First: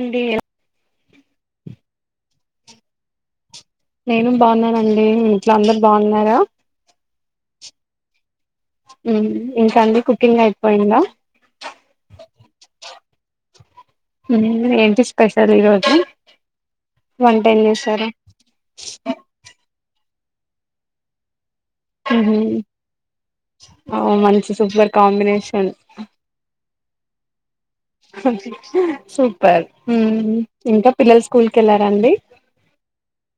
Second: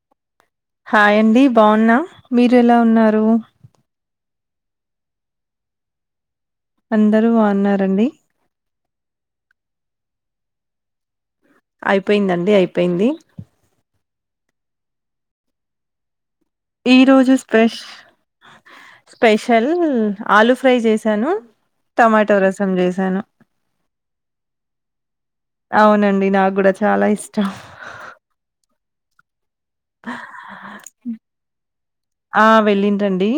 ఏంటి హాయ్ండి బాగున్నా మీరు ఎలా ఉన్నారు నేను బాగున్నానండి ఇంట్లో అందరుూ బాగున్నారా అందరూ బాన్నారండి ఇంకా అండి కుకింగ్ అయిపోయింద అయిపోయిందండి అయిపోయింది ఏంటి స్పెషల్ ఇరోజు ఈ రోజు స్పెష్ స్పెషల్ ఆలు ఫ్రై చేశాను టమాటో రసం చేశాను అఓ మంచి సూపర్ కాంబినేషన్ అవునండి నాకు కూడా చాలా ఇష్టం స పిల్లలు స్కూల్ కి వెళ్ళారండి ఆ వెళ్ళింటండి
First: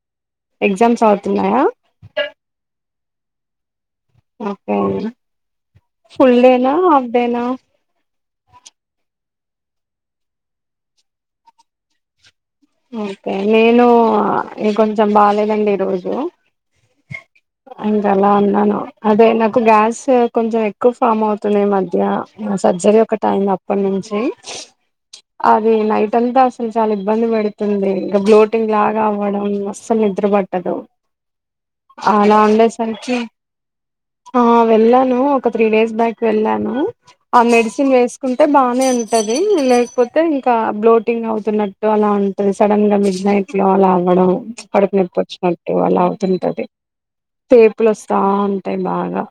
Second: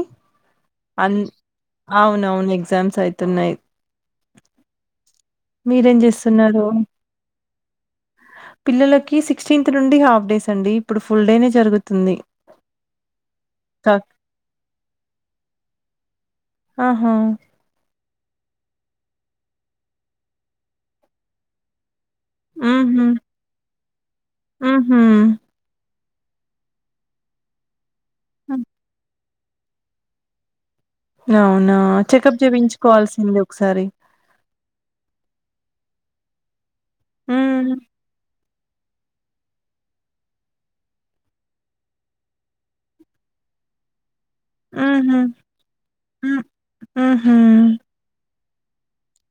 ఎగ్జామ్స్ అన్ అవుతున్నాయా అవునవును ఎగ్జామ్స్ అయితున్నాయి ఓకే మీరేం ఫుల్ చేస్తున్నారు డేనా హాఫ్ డేనా పిల్లలకి సిక్స్టీన్త్ నుండి హాఫ్ డేస్ అండి ఇప్పుడు ఫుల్ డేనే జరుగుతుంది ఓకే నేను క కొంచెం బాలేేదండి ఈ రోజు ఆహా అవు అలా ఉన్నాను అదే నాకు గ్యాస్ కొంచెం ఎక్కువ ఫామ్ అవుతుంది మధ్య సర్జరీ మ్హూ ఒక్కటియేది అప్పటి నుంచి మ్హూ అది నైట్ ఎంత అసలు చాలా ఇబ్బంది పడుతుంది ఇంకా బ్లోటింగ్ లాగా అవ్వడం అస్సలు నిద్ర పట్టదు అవునా అలా చెకప్ ఉండేసరికి చేపించుకోవాల్సింది ఒకసారి ఆ వెళ్ళాను ఒక త్రి డేస్ బక్ వెళ్ళాను ఆ హ్మ్. మెసిన్ వ అంటే బాగానే ఉంటది లేకపోతే ఇంకా బ్లోటింగ్ అవుతున్నట్టు అలా ఉంట అది సడన్ గా మిడ్ నైట్ లో వాలా అవడం కడుకు నొప్పు హుహు. వచ్చినట్టు అలా హ్మ్. అవుతుంటది హుహు. టేపులు వస్తా ఉంటాయి బాగా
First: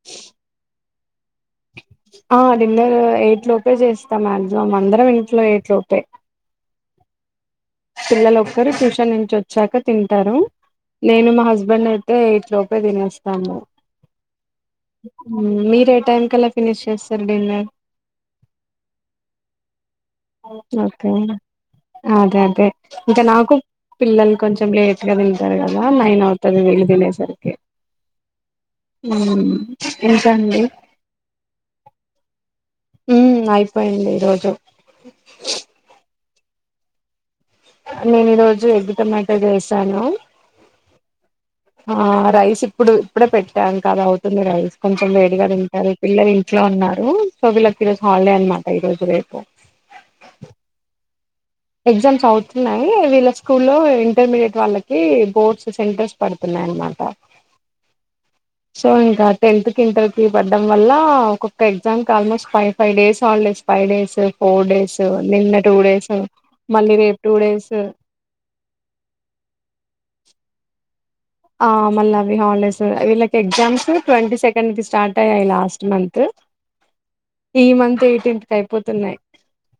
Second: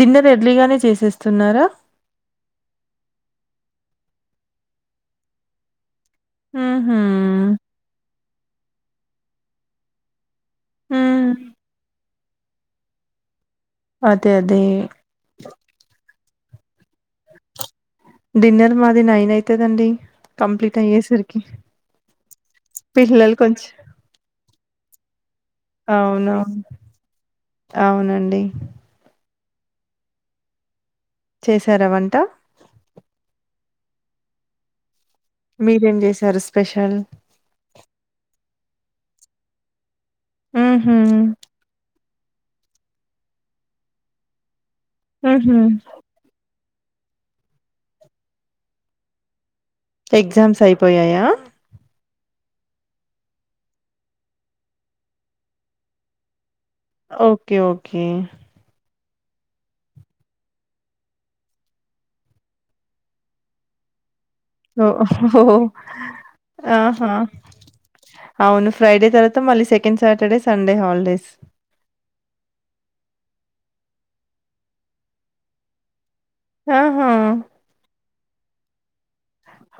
డిన్నర్ ఎర్లీగానే చేసేస్త ఆ డిన్నర్ ఎయిట్ లోపే చేస్తా మాక్సిమం అందరం ఇంట్లో ఎయిట్ లోపే హ్మ్ హు పిల్లలు ఒక్కరు ట్యూషన్ నుంచి వచ్చాక తింటారు హ్మ్. నేను మా హస్బెండ్ అతే ఎయిట్ లోపే తినేస్తాము అదే. అదే. మీరే టై కలా ఫినిష్ చేస్తారు డిన్నర్ డిన్నర్ మాది నైన్ అవుతుందండి కంప్లీట్ అయ్యేసరికి తె ఇంకా పిల్లలు నాకు కొంచెం పిల్లలు కొంచం లేట్గా తెలు టారు కదా నైన్ అవుతది అవునవును. వీళ్ళు తినేసరికి అవునండి. ఇంకా అండి చేశారా వంట ఉ అయిపోయింది ఈ రోజు మీరేం చేశారు స్పెషల్ నేను ఈ రోజు ఎగ్ టమాటా చేసాను హ్మ్ హు ఆ రైస్ ఇప్పుడు ఇప్పుడే పెట్టాం కద అవుతుంది రైస్ కొంచెం వేడిగా హుహు. తింటారు పిల్లలు లో ఉన్నారు సో విల్లాలి ఈ రోజు హాలిడే అనమాట ఈ రోజు రేపు ఎగ్జామ్స్ అయిపోయాయా ఎగ్జామ్స్ అవుతున్నాయి వీళ్ళ స్కూల్లో లో ఇంటర్మీడియట్ వాళ్ళకి బోర్డ్స్ సెంటర్స్ పడుతు ఓకే ఓకే సో ఇంకా టెన్త్ క ఇంటర్ కి పడ్డం వల్ల ఒొక్క ఎగ్జామ్ క almost five five days all days five days four days నిన్న ఓహ్! టూ ేస్ ఆహా అవును ఫ్రైడే తర్వాత మళ్ళీ సెకండ్ సాటర్డే సండే హాలిడేస్ ఆ మల్లవి హలేస అవిల ఎగ్జామ్స్ ట్వంటీ సెకండ్ి స్టార్ట్ అయ్యాయి లాస్ట్ మంత్ ఆహా! ఈ మంత్ ఎయిటిెన్త్ కి అయిపోతున్నాయి్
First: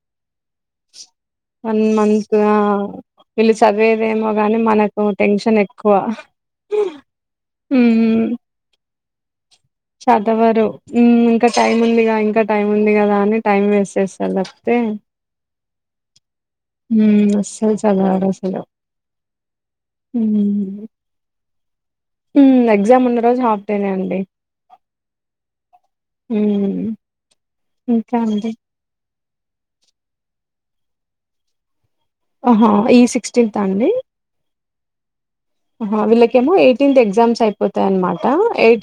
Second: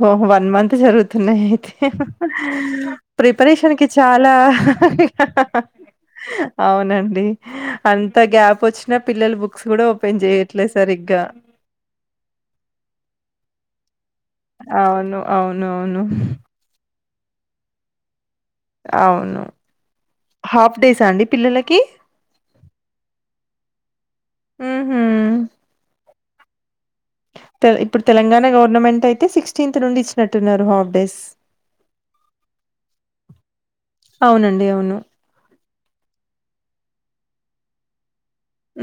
ఓ వన్ మంత్ జరుగుతున్నాయి అయితే వన్ మంత్ ఆ వీళ్ళు ప్రిపరేషన్ కి చదివేదేమో చాలా గాని మనకు టెన్షన్ ఎక్కువ [unintelligible] అవునండి అంత మ్మ్ గ్యాప్ వచ్చినా పిల్లలు బుక్స్ కూడా ఓపెన్ చేయట్లేదు సరిగ్గా టైమ్ ఉందిగా ఇంకా టైం ఉంది కదా అని టైం వేస్ేస్తాంది అవును అవును అవును సలు చాలడ సలు అవును. హాఫ్ డేసా అండి పిల్లలకి? ఎగ్జామ్ ఉన్న రోజు హాఫతేనే అండి ఆ హ హ ఇప్పుడు తెలంగాణ గవర్నమెంట్ అయితే సిక్స్టీన్త్ నుండి ఇచ్చినట్టున్నారు హాఫ్ డేస్ ఆహా ఈ సిక్స్టీన్త్ అంగ్డి అవునండి. అవును. వీళ్ళకేమో ఎయిటీన్త్ ఎగ్జామ్స్ అయిపోతాయ అనమాట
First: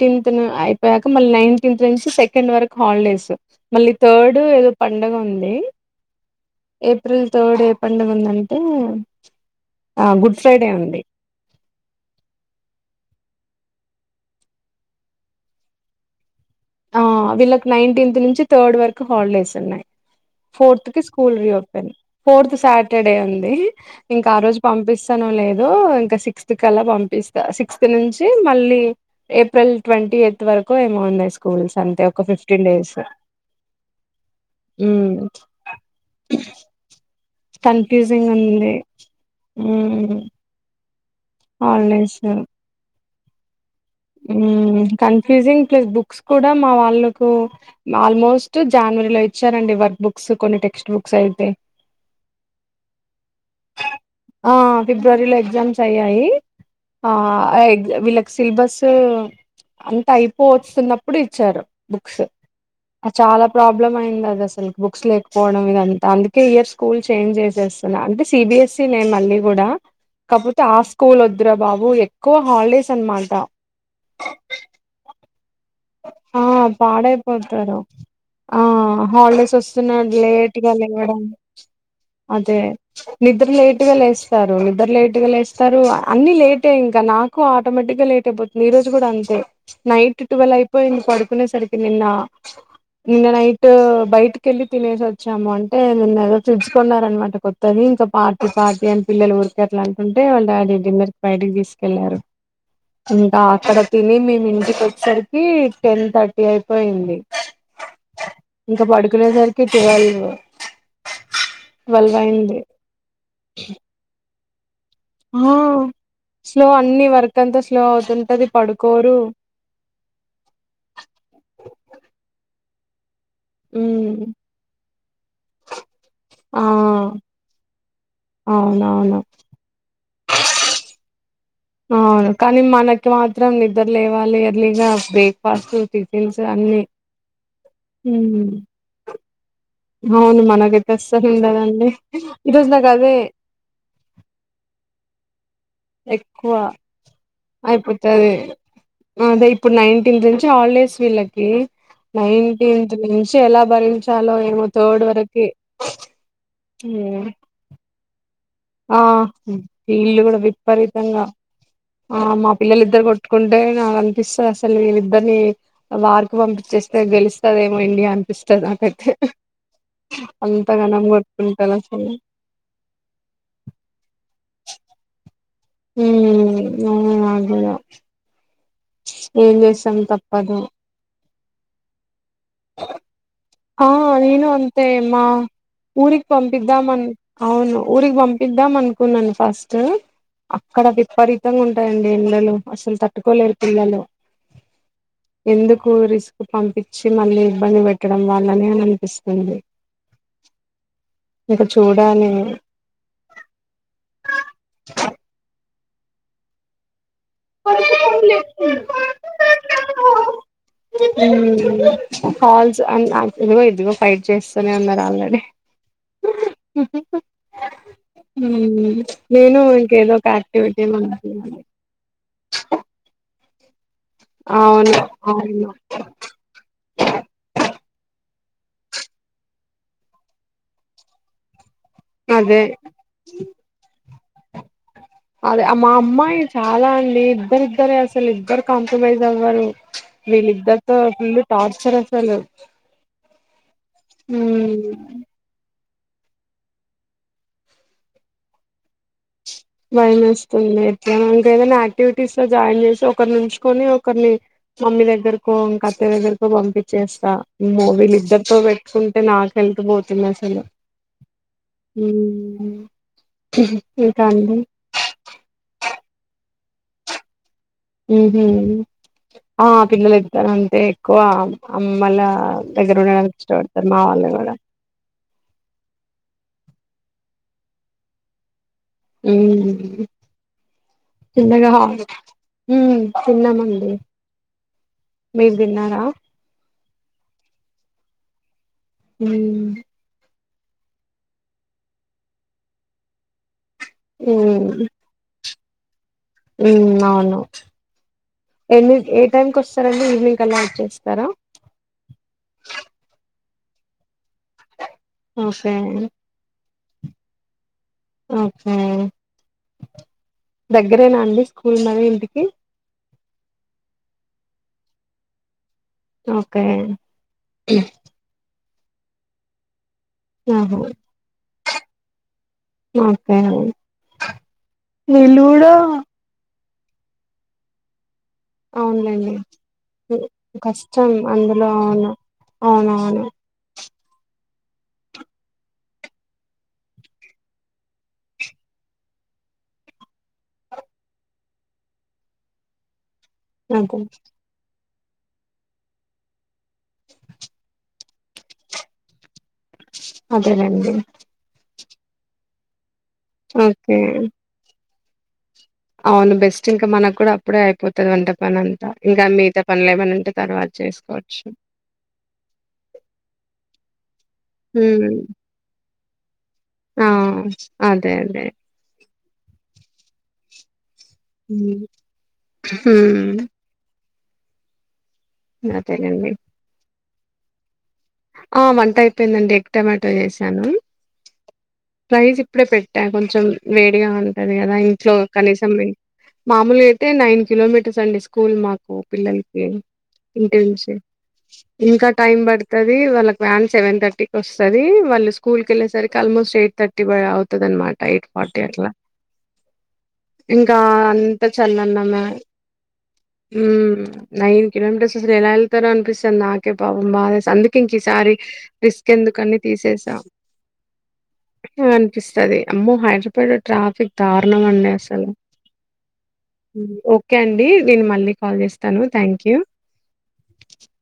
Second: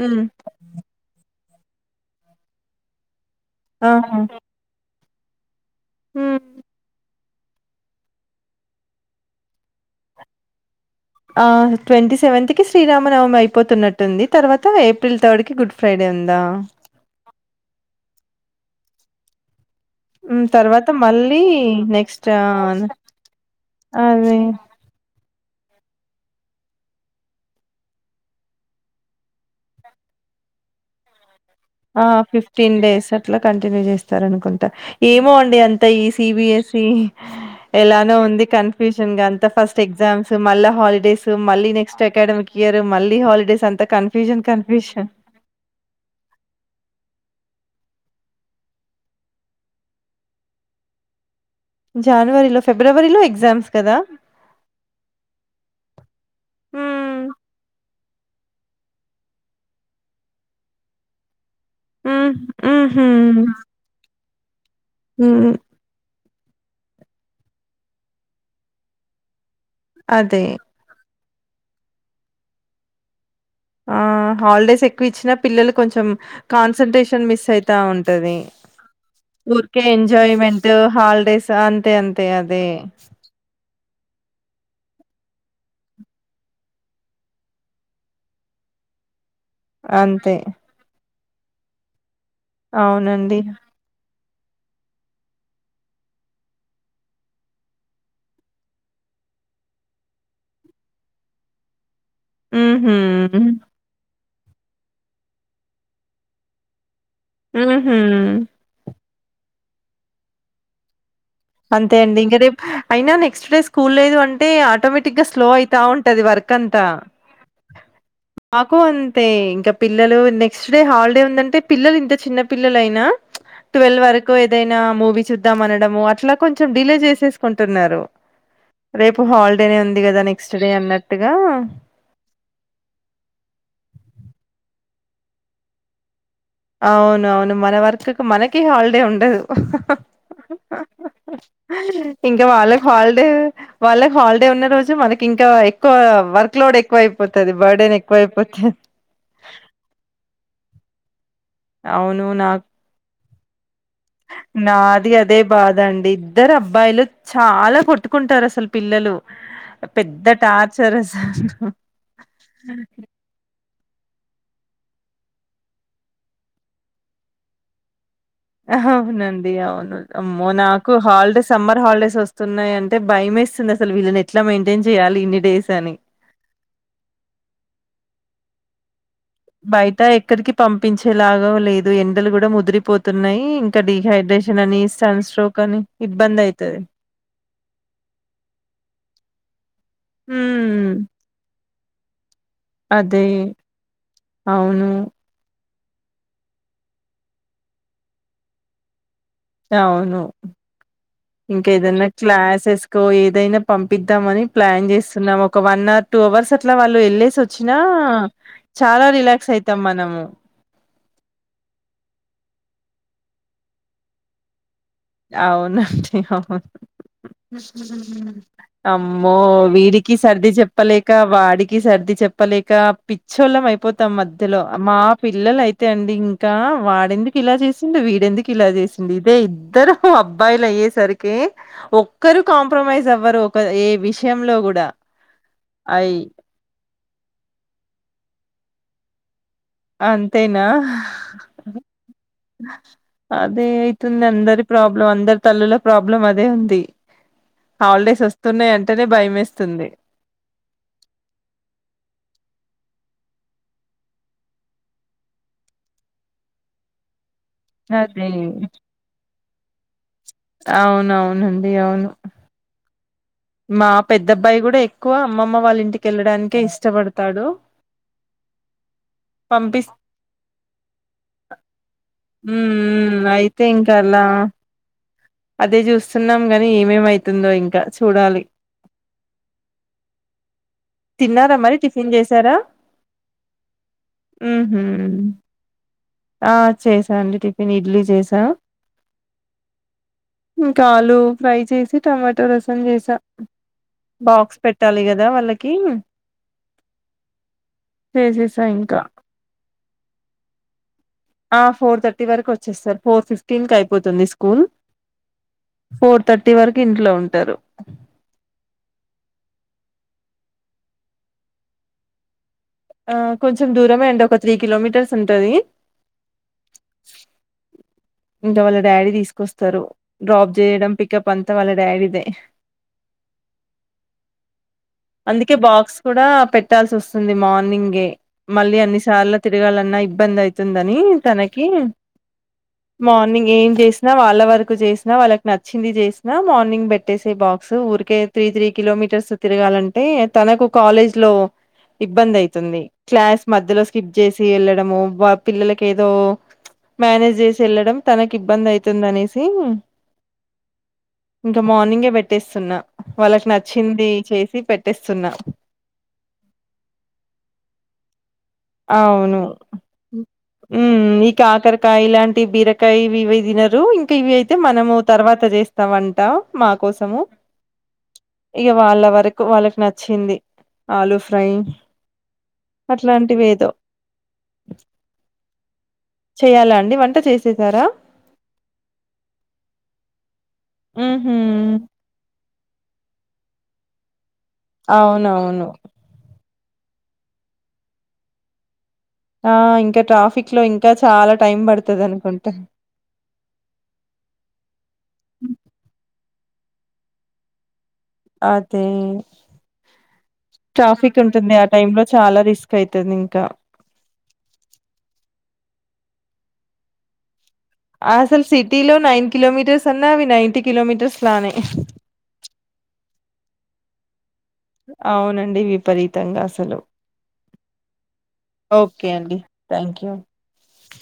హ్మ్. ను అయిపోయాక మళ్ళీ నైన్త్ సి నుంచి సెకండ్ వరకు హాలిడేస్ మళ్ళీ ఆహా! థర్డ్ ఏదో పండగ ఉంది హ్మ్. ఏప్రిల్ థర్డ్ పండుగ ఉందంటే ఆ గుడ్ ఫ్రైడే ఉంది ట్వంటీ సెవెంత్ శ్రీరామనవమి అయిపోతున్నట్టుంది తర్వాత ఏప్రిల్ థర్డ్కిి గుడ్ ఫ్రైడే ఉందా ఆ వీళ్ళకి నైన్టీన్త్ నుంచి థర్డ్ వరకు హాలిడేస్ ఉన్నాయి మ్ తర్వాత ఫోర్త్ కి స్కూల్ మళ్ళీ రీఓపెన్ నెక్స్ట్ ఆ ఫోర్త్ సాటర్డే ఉంది ఇంకా అది ఆ రోజు పంపిస్త లేదో ఇంకా సిక్స్త్ కలా పంపిస్తా సిక్స్త్ నుంచి మళ్ళీ ఏప్రిల్ ట్వంటీ ఎత్ వరకు ఏమో ఉన్నాయి స్కు ఆ ఫిఫ్టీన్ డేస్ అట్లా కంటిన్యూ చేస్తారు అనుకుంటా ఉమ్ ఏమో అండి అంత ఈ సి బి ఎస్ సి ఎలానో ఉంది కన్ఫ్యూషన్ అంత ఫస్ట్ ఉమ్ ఎగజామ్స్ మళ్ళ హాలిడ మళ్ళీ నెక్స్ట్ హాలిడేస్ అకాడమిక్ ఇయర్ మళ్ళీ హాలిడేస్ అంతా confusion confusion confusing plus books కూడా మా వాళ్ళలకు ఆల్మోస్ట్ జానవరి లో ఇచ్చారండి వర్క్ బుక్స్ కొన్ని టెక్స్ట్ బుక్స్ అయితే జనవరిలో ఫిబ్రవరిలో ఎగ్జామ్స్ కదా ఆ ఫిబ్రవరిలో ఎగ్జామ్స్ అయ్యాయి ఆ మ్ వీళ్ళకి సిలబస్ అంత అయిపో వస్తున్నప్పుడు ఇచ్చారు బుక్స్ మ్ మ్హు చాలా ప్రాబ్లమ్ అయింది అది అసలు బుక్స్ మ్ లేకపోవడం ఇద అంతా అందు ఒక ఇయర్ స్కూల్ చేంజ్ చేసేస్తున్నా అంటే సిబిఎస్ఈ నేమ్ మళ్లి గుడా అదే కాకపోతే ఆ స్కూల్ వద్దురా బాబు ఎక్కువ హాలిడేస్ అనమాట ఆ హాలిడేస్ ఎక్కువ ఇచ్చినప్పు పిల్లలు కొంచెం ఆ కాన్సన్ంట్రేషన్ మిస్ అయితా పాడైపోతారు ఉంటంది ఆ హాలిడేస్ ఊరికే వస్తున్నా ఎంజాయ్ం లేట్గా మెట్ లేవడం హాలిడేస్ అంతే అంతే అదే ఇస్తారు నిద్దరు లేట్ గా లేస్తారు అన్ని లేట్ ఇంకా నాకు ఆటోమేటిక్ గా లేట్ అయిపోతుంది ఈ రోజు గుడా అంతే నైట్ అంతే ట్వెల్ అయిపోయింది పడుకునేసరికి నిన్న నిన్న అవునండి నైట్ బయటి కెళ్లి తినేసి వచ్చాము అంటే నిన్న ఏదో చిప్స్ కొన్నారనమాట కొత్తది ఇంకా పార్టీ పార్టీ అని పిల్లలు ఎట్లాంటే వాళ్ళ డాడీ డిన్నర్ బైటికీ తీసు వెళ్ళారు ఉహు ఇంకా అక్కడ తిని మేము ఇంటికి వచ్చేసరిక్ కి టెన్ థర్టీ అయిపోయింది హ్మ్మ్ హ్మ్మ్ వెళ్లే సరికి ట్వల్వ్ అంతే అండి ఇంకా రేపు అయినా నెక్స్ట్ డే స్కూల్ లేదు అంటే ఆటోమేటిక్ గా స్లో ఆ అయితా ఉంటుంది వర్క్ స్లో అంతా అన్ని వర్క్ అంతా స్లో అవుతుంటది మాకు పడుకోరు అంతే ఇంకా పిల్లలు నెక్స్ట్ డే హాలిడే ఉందంటే పిల్లలు ఇంత చిన్న పిల్లలయినా ట్వెల్వ్ వరకు ఉమ్ ఏదైనా మూవీ చూద్దాం అనడము అట్లా ఆ కొంచం డిలే చేసేస్కుంటున్నారు అవునవును రేపు హాలిడే ఉంది కదా నెక్స్ట్ డే అన్నట్టు అవును కానీ మనకి మాత్రం నిద్ర లేవాలి యర్లీగా బ్రేక్ఫాస్ట్ టి అవును అవును మన వర్క్ ఉమ్ మనకి హాలిడే ఉండదు అవును మనకైతే అస్సలు ఉండదండి ఇంకా ఈరోజు వాళ్ళకి నాకు అదే హాలిడే వాళ్ళకి హాలిడే ఉన్నాద రోజు మనకి ఇంకా ఎక్కువ ఎక్కువ వర్క్ లోడ్ ఎక్కువ అయిపోతుంది బర్డెన్ అయిపోతది ఎక్కువయిపోతది అదే ఇప్పుడు నైన్టీన్త్ నుంచి హాలిడేస్ వీళ్ళకి నైన్ నాకు టీన్త్ నుంచి ఎలా భరి నాది అదే బాధ అండి ఇద్దరు అబ్బాయిలు ఉమ్ చాలా కొట్తుకుంటారు అసలు ఆ పిల్లలు వీళ్ళు పెద్ద కూడా టార్చర్ అస్ విపరీతంగా ఆ మా పిలలు ఇద్దరు కొట్కుంటే అనిపిస్తుంది అసలు వీ ఇద్దరిని వార్ కి పంపించేస్తే గెలుస్తాదేమో ఇండియా అని అవునండి అవును అమ్మో నాకు అంతగానం హాలిడేస్ కొట్టుకుంటారు సమ్మర్ అసలు హాలిడేస్ ఉమ్ వస్తున్నాయ అంటే భయమే స్తుంది అసలు వీళ్ళని ఎట్లా మయింటైన్ చేయి ఇన్ని డేస్ అని. హుమ్ అవును నాకూడా బయట ఎక్కడికి తప్పదు పంపించేలాగ లేదు ఎండలు కూడా ముదిరిపోతున్నాయి ఇం ఆ నేను అంతే మా ఊరికి ఇబ్బందయితది. పంపిద్దామని అవును ఊరికి పంపిద్దాం అనుకున్నాను ఫస్ట్ అక్కడ హ్మ్. విపరీతంగా ఉంటాయండి ఎండలు అసలు అదే. తట్టుకోలేరు పిల్లలు అవును. ఎందుకు రిస్క్ పంపించి మళ్ళీ ఇబ్బంది పెట్టడం వాళ్ళని అని అనిపిస్తుంది అవును ఇంకా ఇంకేదైనా చూడాలి క్లాసెస్కో ఏదైనా పంపిద్దామని ప్లాన్ చేస్తున్నాం ఒక వన్ అవర్ టూ అవర్స్ అట్లా వాళ్ళు వెళ్ళేసి వచ్చినా చాలా రిలాక్స్ అయితాం మనము హాల్స్ అ ఇదిగో ఇదిగో ఫైట్ చేస్ అవును అండి అవును అమ్మో నేను వీడికి ఇంకేదో ఒక సర్ది యాక్టివిటీ చెప్పలేక వాడికి సర్ది చెప్పలేక పిచ్చోలం అయిపో మొత్తం మధ్యలో అవును మా పిల్లలు అవును అయితే అండి ఇంకా వాడెందుకు ఇలా చేసింది వీడెందుకు ఇలా చేసింది ఇదే ఇద్దరు అబ్బాయిలు అయ్యేసరికి ఒక్కరు అదే కాంప్రమైజ్ అవ్వరు ఒక ఏ విషయంలో కూడా అదే మా అయి అమ్మాయి చాలా అండి ఇద్దరిద్దర అసలు ఇద్దరు కాంప్రమైజ్ అవ్వారు అంతేనా వీళ్ళిద్దరితో ఫుల్ టార్చర్ అసలు అదే అయితుంది అందరి ప్రాబ్లం అందరి తల్లులో ప్రాబ్లం అదే ఉంది హాలిడేస్ వస్తున్నాయి అంటేనే భయం వేస్త భయని వస్తుంది ఎ ఇంకేదైనా యాక్టివిటీస్ లో జాయిన్ చేసి ఒకరి నుంచుకొని ఒకరిని మమ్మీ దగ్గరకో ఇంకా అత్త దగ్గరకు పంపించేస్తా ఆమ్మో అదే వీళ్ళిద్దరితో పెట్టుకుంటే నాకు హెల్త్ పోతుంది అసలు నందిడి అవును [unintelligible] పెద్ద దబ్బాయి కూడా ఎక్కువ అమ్మమ్మ వాళ్ళ ఇంటికి వెళ్ళడానికే ఇష్టపడతాడు ఉమ్ ఆ పంపిస్ పిల్లలు ఇద్దన అంటే ఎక్కువ అమ్మళ్ళ దగ్గర మ్మ్ ఉండడానికి అయితే ఇష్టపడతారు ఇంకా మా అలా వాళ్ళ అదే చూస్తున్నాం గాని ఏమేమవుతుందో ఇంకా చూడాలి మ్మ్ తిన్నారా తిన్నగా మరి టిఫిన్ చేసారా మ్ తినమంది మ్హూ మీర్ తిన్నారా ఆ చేసా అండి టిఫిన్ ఇడ్లీ చేసా హ ఇంక ఆలు ఫ్రై చేసి టమాటా రసం చేసా బాక్స్ పెట్టాలి కదా వాళ్ళకి ఉ అవును చేసేసా ఎన్ని ఇంకా ఏ టైమ్ కి వస్తారంండి ఈవినింగ్ అలా వచ్చేస్తారా ఆ ఫోర్ థర్టీ వరకు వచ్చే ఫోర్ ఫిఫ్టీన్ కి అయిపోతుంది స్కూల్ ఓకే ఫోర్ థర్టీ వరకు ఇంట్లో ఉంటారు ఓకే దగ్గరేనా అండి స్కూల్ మరీ ఇంటికి ఆ కొంచెం దూరమే అండి ఒక త్రీ కిలోమీటర్స్ ఉంటది ఓకే ఇంకా వాళ్ళ డాడీ తీసుకొస్తారు డ్రాప్ ఆహా చేయడం పికప్ అంతా వాళ్ళ డాడీదే ఓకే వీళ్ళు అందుకే కూడా బాక్స్ కూడా పెట్టాల్సి వస్తుంది మార్నింగ్గే మళ్ళీ అవునులేండి అన్నిసార్లు తిరగాలన్నా ఇబ్బంది అవుతుందని కష్టం తనకి అందులో అవును అవునవును మార్నింగ్ ఏం చేసి వాళ్ళ వరకు చేసినా వాళ్ళకి నచ్చింది చేసిన మార్నింగ్ పెట్టేసే బాక్స్ ఊరికే త్రీ త్రీ కిలో మీటర్లు మీటర్స్ తిరగాలంటే తనకు కాలేజ్ లో ఇబ్బంది అవుతుంది క్లాస్ మధ్యలో అదే స్కిప్ చేసి వెళ్ళడము పిల్లలకి ఏదో మేనేజ్ చేసి వెళ్ళడం తనకి ఇబ్బంది అవుతుందని అదేనండి ఇంకా మార్నింగే పెట్టేస్తున్నా వాళ్ళకి ఓకే నచ్చింది చేసి పెట్టేస్తున్నా అవును బెస్ట్ ఇంకా మనకు కూడా అప్పుడే అయిపోతుంది వంట పని అంతా ఇంకా మిగతా పనులే ఏమనింటే తర్వాత ఉ ఈ చేసుకోవచ్చు కాకరకాయ లాంటి బీరకాయ ఇవి తిన్నారు ఇంకా ఇవి అయితే మనము ఉమ్ తర్వాత చేస్తామంటా మా ఆ కోసము అదే అదే ఇక వాళ్ళ వరకు వాళ్ళకి నచ్చింది ఆలూ ఫ్రై అట్లాంటివి ఉమ్ ఏదో అ తెనండి ఎంత చేసేశారా ఆ వంట అయిపోయిందండి ఎక్ టమాటో చేసాను ఉహు ప్రై ఇప్పుడే పెట్టా కొంచెం వేడిగా ఉంటది కదా ఇంట్లో అవునవును కనీసం మామూలుగా అయితే నైన్ కిలోమీటర్స్ అండి స్కూల్ మాకు ఆ పిల్లలకి ఇంకా ట్రాఫిక్ ఇంటి లో ఇంకా నుంచి చాలా టైం పడుతది ఇంకా టైం అనుకుంటా పడుతది వాళ్ళకి వ్యాన్ సెవెన్ థర్టీకి వస్తుది వాళ్ళు స్కూల్ కీ వెళ్ళేసరికి ఆల్మోస్ట్ ఎయిట్ థర్టీ అవుతుది అనమాట ఎయిట్ ఫార్టీ ఆ అదే ట్ల ఇంకా ట్రాఫిక్ అంతా ఉంటుంది ఆ టైమ్ లో చల్లన్నమా చాలా రిస్క్ అయితది ఇంకా నైన్ కిలోమీటర్స్ అ ఎలా వెళ్తారో అనిపిస్తుంది నాకే పాపం బాగా అందు ఇంక ఈసారి అసలు సిటీలో రిస్క్ నైన్ ఎందుకని కిలోమీటర్స్ అన్నా తీసేసా అవి నైన్టీ కిలోమీటర్స్ లానే అనిపిస్తుది అమ్మో హైదరాబద్ ట్రాఫిక్ దారుణంగా ఉండడి అసలు అవునండి విపరీతంగా అసలు ఓకే అండి నేను మళ్ళీ కాల్ చేస్తాను okay thank you door sound